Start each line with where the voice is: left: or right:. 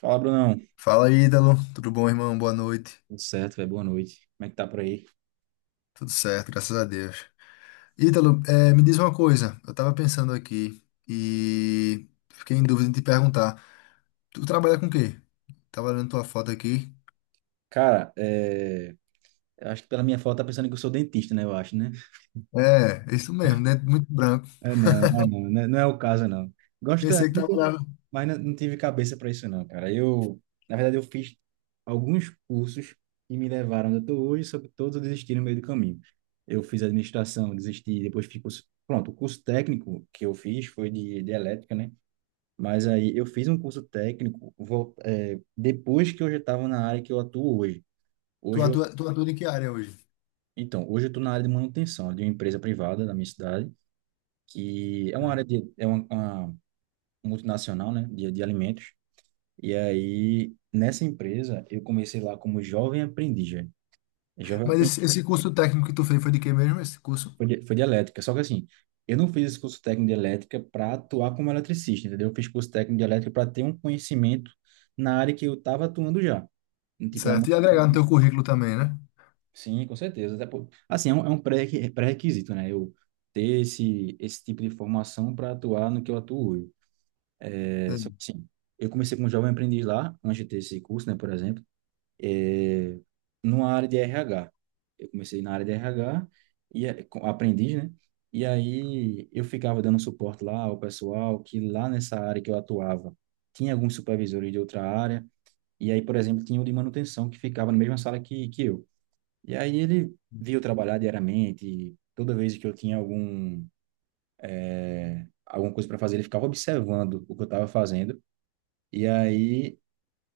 right: Fala, Brunão.
left: Fala, Ítalo. Tudo bom, irmão? Boa noite.
right: Tudo certo, velho? Boa noite. Como é que tá por aí?
left: Tudo certo, graças a Deus. Ítalo, me diz uma coisa. Eu tava pensando aqui e fiquei em dúvida de te perguntar. Tu trabalha com o quê? Tava olhando tua foto aqui.
right: Cara, é... eu acho que pela minha foto tá pensando que eu sou dentista, né? Eu acho, né?
left: É, isso mesmo, né? Muito branco.
right: É, não, é, não, né? Não é o caso, não. Gostaria,
left: Pensei que trabalhava.
right: mas não tive cabeça para isso, não, cara. Na verdade, eu fiz alguns cursos que me levaram onde eu tô hoje, só que todos eu desisti no meio do caminho. Eu fiz administração, desisti, depois fiz curso... Pronto, o curso técnico que eu fiz foi de elétrica, né? Mas aí eu fiz um curso técnico vol- é, depois que eu já estava na área que eu atuo hoje.
left: Tu
right: Hoje eu,
left: atua, tu atua em que área hoje?
right: então, hoje eu estou na área de manutenção de uma empresa privada da minha cidade, que é uma área, uma multinacional, né, de alimentos. E aí, nessa empresa, eu comecei lá como jovem aprendiz, velho. Jovem
left: Mas
right: aprendiz
left: esse curso técnico que tu fez foi de quê mesmo? Esse curso?
right: foi de elétrica, só que assim, eu não fiz esse curso técnico de elétrica para atuar como eletricista, entendeu? Eu fiz curso técnico de elétrica para ter um conhecimento na área que eu estava atuando já, tipo, na
left: Certo. E agregar no teu currículo também, né?
right: Sim, com certeza. Até por... Assim, pré-requisito, né? Eu ter esse tipo de formação para atuar no que eu atuo hoje. É, só que, assim, eu comecei como jovem aprendiz lá, antes de ter esse curso, né, por exemplo, é, numa área de RH. Eu comecei na área de RH, aprendiz, né? E aí eu ficava dando suporte lá ao pessoal que lá nessa área que eu atuava tinha alguns supervisores de outra área. E aí, por exemplo, tinha o de manutenção que ficava na mesma sala que eu. E aí ele via eu trabalhar diariamente, e toda vez que eu tinha alguma coisa para fazer, ele ficava observando o que eu estava fazendo. E aí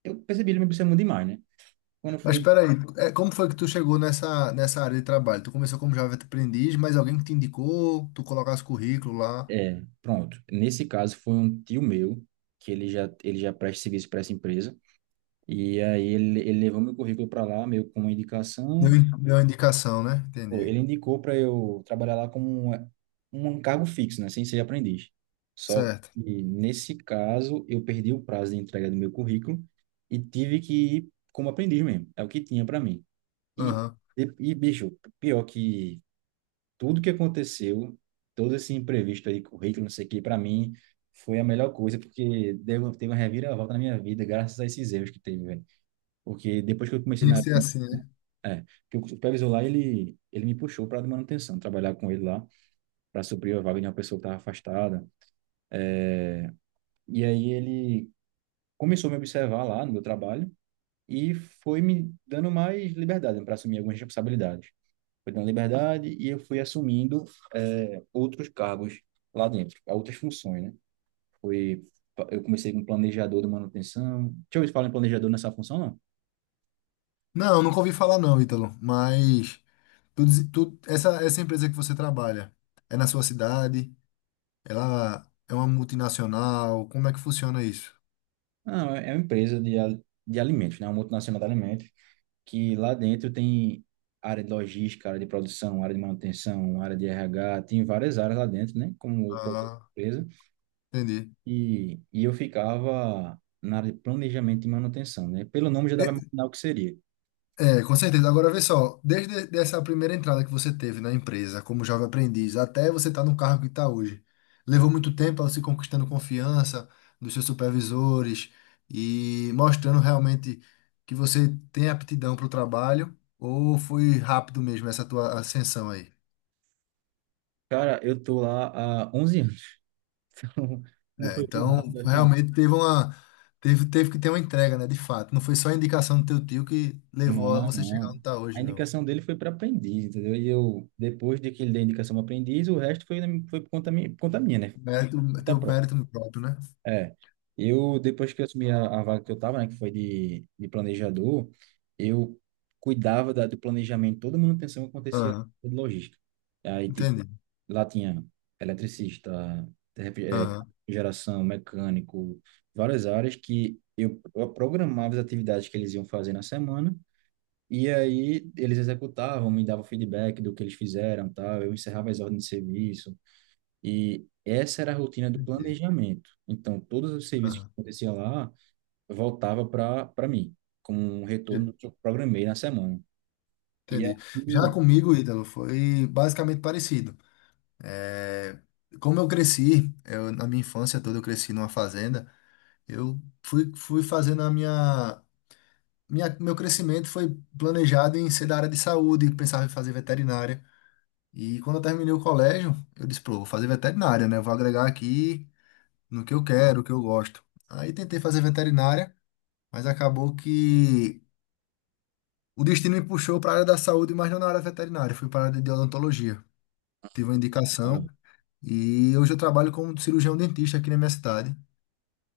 right: eu percebi ele me observando demais, né? Quando eu
left: Mas
right: fui,
left: peraí, como foi que tu chegou nessa área de trabalho? Tu começou como Java aprendiz, mas alguém que te indicou, tu colocasse currículo lá,
right: é, pronto. Nesse caso foi um tio meu que ele já presta serviço para essa empresa. E aí ele levou meu currículo para lá, meio com uma
left: deu,
right: indicação.
left: in- deu uma indicação, né? Entendi.
right: Ele indicou para eu trabalhar lá como um cargo fixo, né, sem ser aprendiz. Só
left: Certo.
right: que nesse caso eu perdi o prazo de entrega do meu currículo e tive que ir como aprendiz mesmo. É o que tinha para mim. E,
left: Aham.
right: e bicho, pior que tudo que aconteceu, todo esse imprevisto aí, currículo, não sei o que, para mim foi a melhor coisa, porque deu, teve uma reviravolta na minha vida, graças a esses erros que teve, velho. Porque depois que eu comecei
left: Tinha que
right: na
left: ser assim, né?
right: É, porque o supervisor lá, ele me puxou para a manutenção, trabalhar com ele lá, para suprir a vaga de uma pessoa que estava afastada. E aí ele começou a me observar lá no meu trabalho e foi me dando mais liberdade para assumir algumas responsabilidades. Foi dando liberdade e eu fui assumindo outros cargos lá dentro, outras funções, né? Foi, eu comecei como planejador de manutenção. Deixa eu ver se fala em planejador nessa função, não.
left: Não, nunca ouvi falar não, Ítalo, mas essa empresa que você trabalha, é na sua cidade? Ela é uma multinacional? Como é que funciona isso?
right: Não, é uma empresa de alimentos, né? Uma multinacional de alimentos, que lá dentro tem área de logística, área de produção, área de manutenção, área de RH, tem várias áreas lá dentro, né? Como qualquer
left: Ah,
right: empresa.
left: entendi.
right: E eu ficava na área de planejamento e manutenção, né? Pelo nome já dá para imaginar o que seria.
left: É, com certeza. Agora vê só, desde essa primeira entrada que você teve na empresa como jovem aprendiz até você estar no cargo que está hoje, levou muito tempo ela se conquistando confiança dos seus supervisores e mostrando realmente que você tem aptidão para o trabalho ou foi rápido mesmo essa tua ascensão aí?
right: Cara, eu tô lá há 11 anos, então não
left: É,
right: foi tão
left: então
right: rápido assim.
left: realmente teve que ter uma entrega, né, de fato. Não foi só a indicação do teu tio que levou a
right: Não, não.
left: você chegar onde
right: não.
left: está
right: A
left: hoje, não.
right: indicação dele foi para aprendiz, entendeu? E eu, depois de que ele deu a indicação para aprendiz, o resto foi, foi por conta minha, né?
left: Mérito,
right: Conta
left: teu
right: própria.
left: mérito próprio, né?
right: É, eu depois que eu assumi a vaga que eu tava, né, que foi de planejador, eu cuidava do planejamento, toda a manutenção que acontecia lá de logística. Aí, tipo,
left: Entendi.
right: lá tinha eletricista, ref- eh,
left: Aham,
right: geração, mecânico, várias áreas que eu programava as atividades que eles iam fazer na semana, e aí eles executavam, me davam feedback do que eles fizeram, tal, eu encerrava as ordens de serviço, e essa era a rotina do
left: entendi.
right: planejamento. Então, todos os serviços que
left: Aham,
right: acontecia lá voltava para mim, como um
left: j-
right: retorno que eu programei na semana. E
left: entendi. Já
right: aqui,
left: comigo, Ítalo, foi basicamente parecido. É, como eu cresci, na minha infância toda eu cresci numa fazenda, eu fui fazendo a minha, minha. Meu crescimento foi planejado em ser da área de saúde, pensava em fazer veterinária. E quando eu terminei o colégio, eu disse, pô, vou fazer veterinária, né? Vou agregar aqui no que eu quero, o que eu gosto. Aí tentei fazer veterinária, mas acabou que. O destino me puxou para a área da saúde, mas não na área veterinária, fui para a área de odontologia. Tive uma
right: ó,
left: indicação e hoje eu trabalho como cirurgião dentista aqui na minha cidade.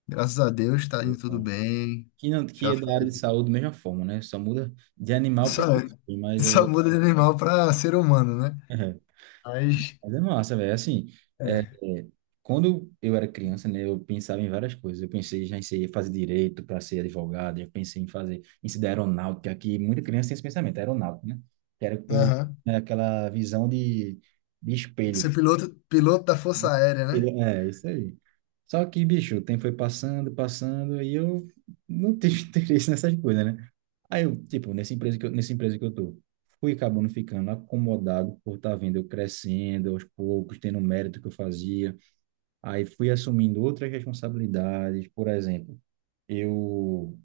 left: Graças a Deus está indo
right: foi
left: tudo
right: bom.
left: bem.
right: Que não, que
left: Já
right: é
left: faz-
right: da área de saúde da mesma forma, né? Só muda de animal
left: só,
right: para pessoa, mas é,
left: só muda de animal para ser humano, né? Mas
right: mas é massa, velho. Assim, é,
left: é.
right: é, quando eu era criança, né, eu pensava em várias coisas. Eu pensei já em ser, fazer direito para ser advogado, eu pensei em ser da aeronáutica, que muita criança tem esse pensamento, aeronáutica, né? Que era o que,
left: Aham.
right: né, aquela de espelho.
left: Ser piloto, piloto da Força Aérea, né?
right: É, isso aí. Só que, bicho, o tempo foi passando, passando, e eu não tive interesse nessas coisas, né? Aí eu, tipo, nessa empresa que eu tô, fui acabando ficando acomodado por estar tá vendo eu crescendo aos poucos, tendo o mérito que eu fazia. Aí fui assumindo outras responsabilidades, por exemplo, eu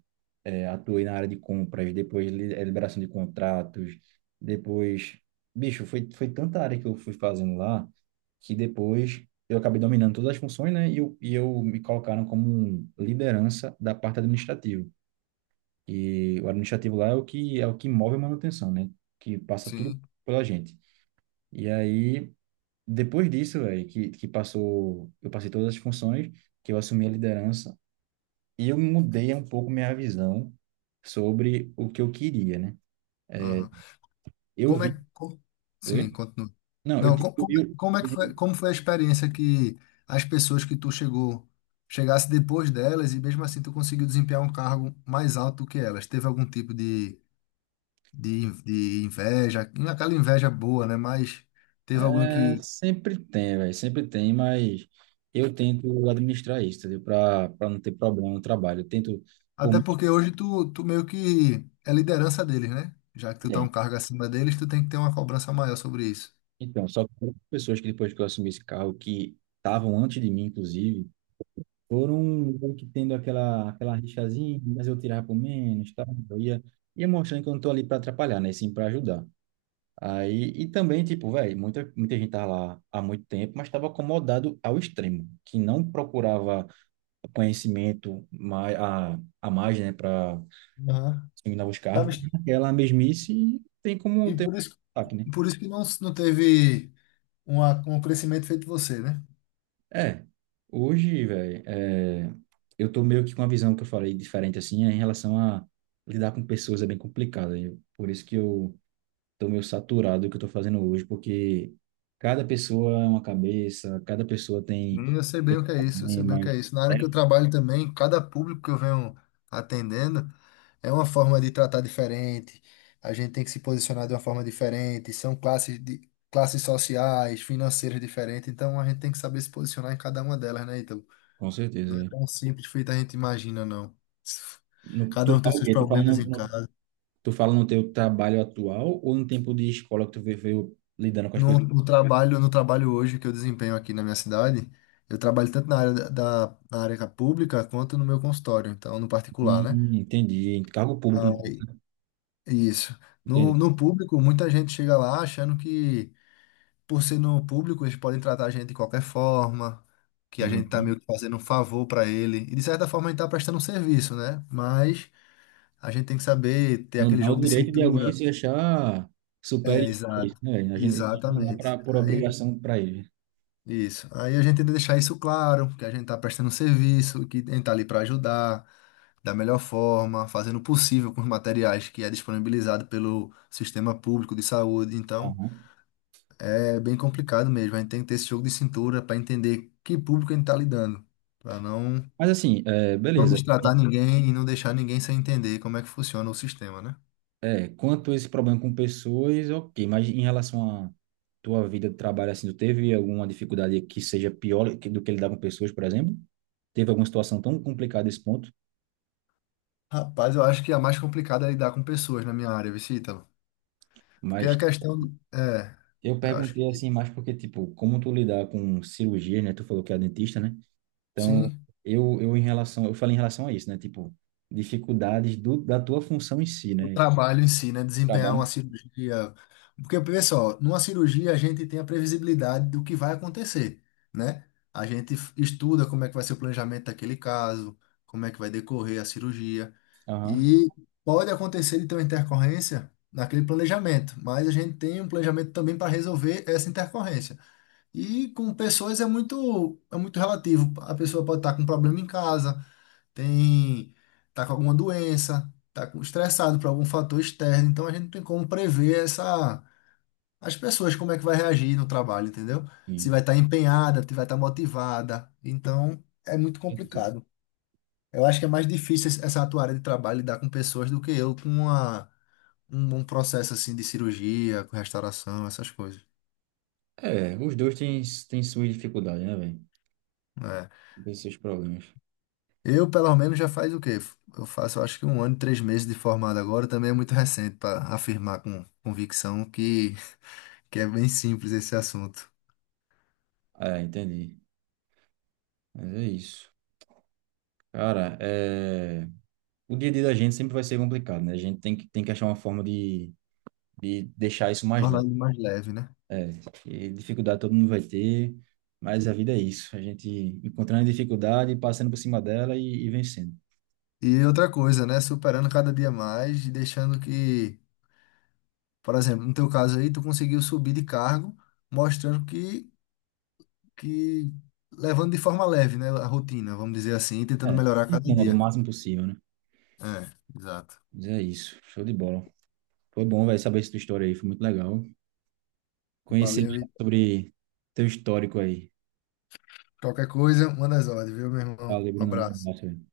right: atuei na área de compras, depois liberação de contratos, depois, bicho, foi tanta área que eu fui fazendo lá, que depois eu acabei dominando todas as funções, né? E eu me colocaram como um liderança da parte administrativa. E o administrativo lá é o que move a manutenção, né? Que passa tudo
left: Sim.
right: pela gente. E aí depois disso, velho, que passou, eu passei todas as funções, que eu assumi a liderança, e eu mudei um pouco minha visão sobre o que eu queria, né?
left: Aham.
right: Eu
left: Como
right: vi.
left: é, como-
right: Oi?
left: sim, continua.
right: Não, eu
left: Não,
right: tive. Eu-
left: como é que foi, como foi a experiência que as pessoas que tu chegou, chegasse depois delas e mesmo assim tu conseguiu desempenhar um cargo mais alto do que elas? Teve algum tipo de inveja, aquela inveja boa, né? Mas teve algum
right: É,
left: que...
right: sempre tem, velho, sempre tem, mas eu tento administrar isso, entendeu? Para não ter problema no trabalho. Eu tento. Por
left: Até
right: mais
left: porque
right: que
left: hoje tu meio que é liderança deles, né? Já que tu tá
right: tenha.
left: um cargo acima deles, tu tem que ter uma cobrança maior sobre isso.
right: Então, só que pessoas que depois que eu assumi esse carro, que estavam antes de mim, inclusive. Foram meio que tendo aquela rixazinha, mas eu tirava por menos, tá? Eu ia, ia mostrando que eu não tô ali para atrapalhar, né? Sim, para ajudar. Aí, e também, tipo, velho, muita gente tava lá há muito tempo, mas estava acomodado ao extremo, que não procurava conhecimento mais, a mais, né, para
left: Aham.
right: dominar os
left: Tá,
right: carros, porque
left: mas-
right: aquela mesmice e tem como
left: E
right: ter
left: por isso,
right: um ataque, né?
left: por isso que não teve... um crescimento feito você, né?
right: É, hoje, velho, é, eu tô meio que com uma visão que eu falei diferente, assim, é em relação a lidar com pessoas é bem complicado. Eu, por isso que eu tô meio saturado do que eu tô fazendo hoje, porque cada pessoa é uma cabeça, cada pessoa tem
left: Menino, eu sei bem
right: tem
left: o que é isso, eu sei bem o que
right: problemas.
left: é isso. Na
right: É,
left: área que eu trabalho também, cada público que eu venho atendendo é uma forma de tratar diferente, a gente tem que se posicionar de uma forma diferente, são classes de classes sociais, financeiras diferentes, então a gente tem que saber se posicionar em cada uma delas, né, Ítalo?
right: com certeza,
left: Não é
right: velho.
left: tão simples feito a gente imagina, não. Cada
right: Tu
left: um tem
right: fala o
left: seus
right: quê?
left: problemas em casa.
right: Tu fala no teu trabalho atual ou no tempo de escola que tu veio lidando com as
left: No,
right: pessoas?
left: no trabalho, no trabalho hoje que eu desempenho aqui na minha cidade, eu trabalho tanto na área na área pública quanto no meu consultório, então no particular, né?
right: Entendi. Cargo público, não
left: Aí, isso. No,
right: entendi.
left: no público, muita gente chega lá achando que, por ser no público, eles podem tratar a gente de qualquer forma, que a gente tá
right: Uhum.
left: meio que fazendo um favor para ele. E de certa forma a gente tá prestando um serviço, né? Mas a gente tem que saber ter
right: Não
left: aquele
right: dá o
left: jogo de
right: direito de alguém
left: cintura.
right: se achar superior
left: É,
right: a
left: exato.
right: isso, né, velho? A gente não é
left: Exatamente.
right: pra, por obrigação para ele.
left: Isso. Aí a gente tenta deixar isso claro, que a gente tá prestando serviço, que a gente tá ali para ajudar, da melhor forma, fazendo o possível com os materiais que é disponibilizado pelo sistema público de saúde. Então,
right: Aham.
left: é bem complicado mesmo. A gente tem que ter esse jogo de cintura para entender que público a gente tá lidando, para não
right: Mas assim, é,
left: não
right: beleza.
left: destratar ninguém e não deixar ninguém sem entender como é que funciona o sistema, né?
right: É, quanto a esse problema com pessoas, ok. Mas em relação à tua vida de trabalho, assim, tu teve alguma dificuldade que seja do que lidar com pessoas, por exemplo? Teve alguma situação tão complicada nesse ponto?
left: Rapaz, eu acho que a mais complicada é lidar com pessoas na minha área, Vicítalo. Porque
right: Mas
left: a questão é,
right: eu
left: eu acho
right: perguntei
left: que
right: assim mais porque, tipo, como tu lidar com cirurgia, né? Tu falou que é dentista, né? Então,
left: sim.
right: eu em relação, eu falei em relação a isso, né? Tipo, dificuldades da tua função em si,
left: O
right: né?
left: trabalho em si, né? Desempenhar
right: Trabalho.
left: uma cirurgia. Porque, pessoal, numa cirurgia a gente tem a previsibilidade do que vai acontecer, né? A gente estuda como é que vai ser o planejamento daquele caso, como é que vai decorrer a cirurgia.
right: Aham,
left: E pode acontecer de ter uma intercorrência naquele planejamento, mas a gente tem um planejamento também para resolver essa intercorrência. E com pessoas muito relativo. A pessoa pode estar com um problema em casa, tem, tá com alguma doença, estressado por algum fator externo, então a gente não tem como prever essa, as pessoas como é que vai reagir no trabalho, entendeu? Se
right: sim.
left: vai estar empenhada, se vai estar motivada. Então, é muito
right: Entendi.
left: complicado. Eu acho que é mais difícil essa tua área de trabalho lidar com pessoas do que eu com um processo assim de cirurgia, com restauração, essas coisas.
right: É, os dois têm, têm suas dificuldades, né, velho?
left: É.
right: Tem seus problemas.
left: Eu, pelo menos, já faz o quê? Eu faço, eu acho que 1 ano e 3 meses de formado agora, também é muito recente para afirmar com convicção que é bem simples esse assunto.
right: É, entendi. Mas é isso. Cara, é... o dia a dia da gente sempre vai ser complicado, né? A gente tem que achar uma forma de deixar isso mais
left: Tornar
right: leve.
left: ele mais leve, né?
right: E dificuldade todo mundo vai ter, mas a vida é isso. A gente encontrando a dificuldade, passando por cima dela e vencendo.
left: E outra coisa, né? Superando cada dia mais e deixando que, por exemplo, no teu caso aí, tu conseguiu subir de cargo, mostrando que levando de forma leve, né? A rotina, vamos dizer assim, e tentando
right: É,
left: melhorar cada
right: tentando ali o
left: dia.
right: máximo possível, né?
left: É, exato.
right: Mas é isso, show de bola. Foi bom, velho, saber essa tua história aí, foi muito legal. Conhecer
left: Valeu e
right: melhor sobre teu histórico aí.
left: qualquer coisa, manda as ordens, viu, meu irmão?
right: Valeu,
left: Um
right: Bruno, um
left: abraço.
right: abraço, velho.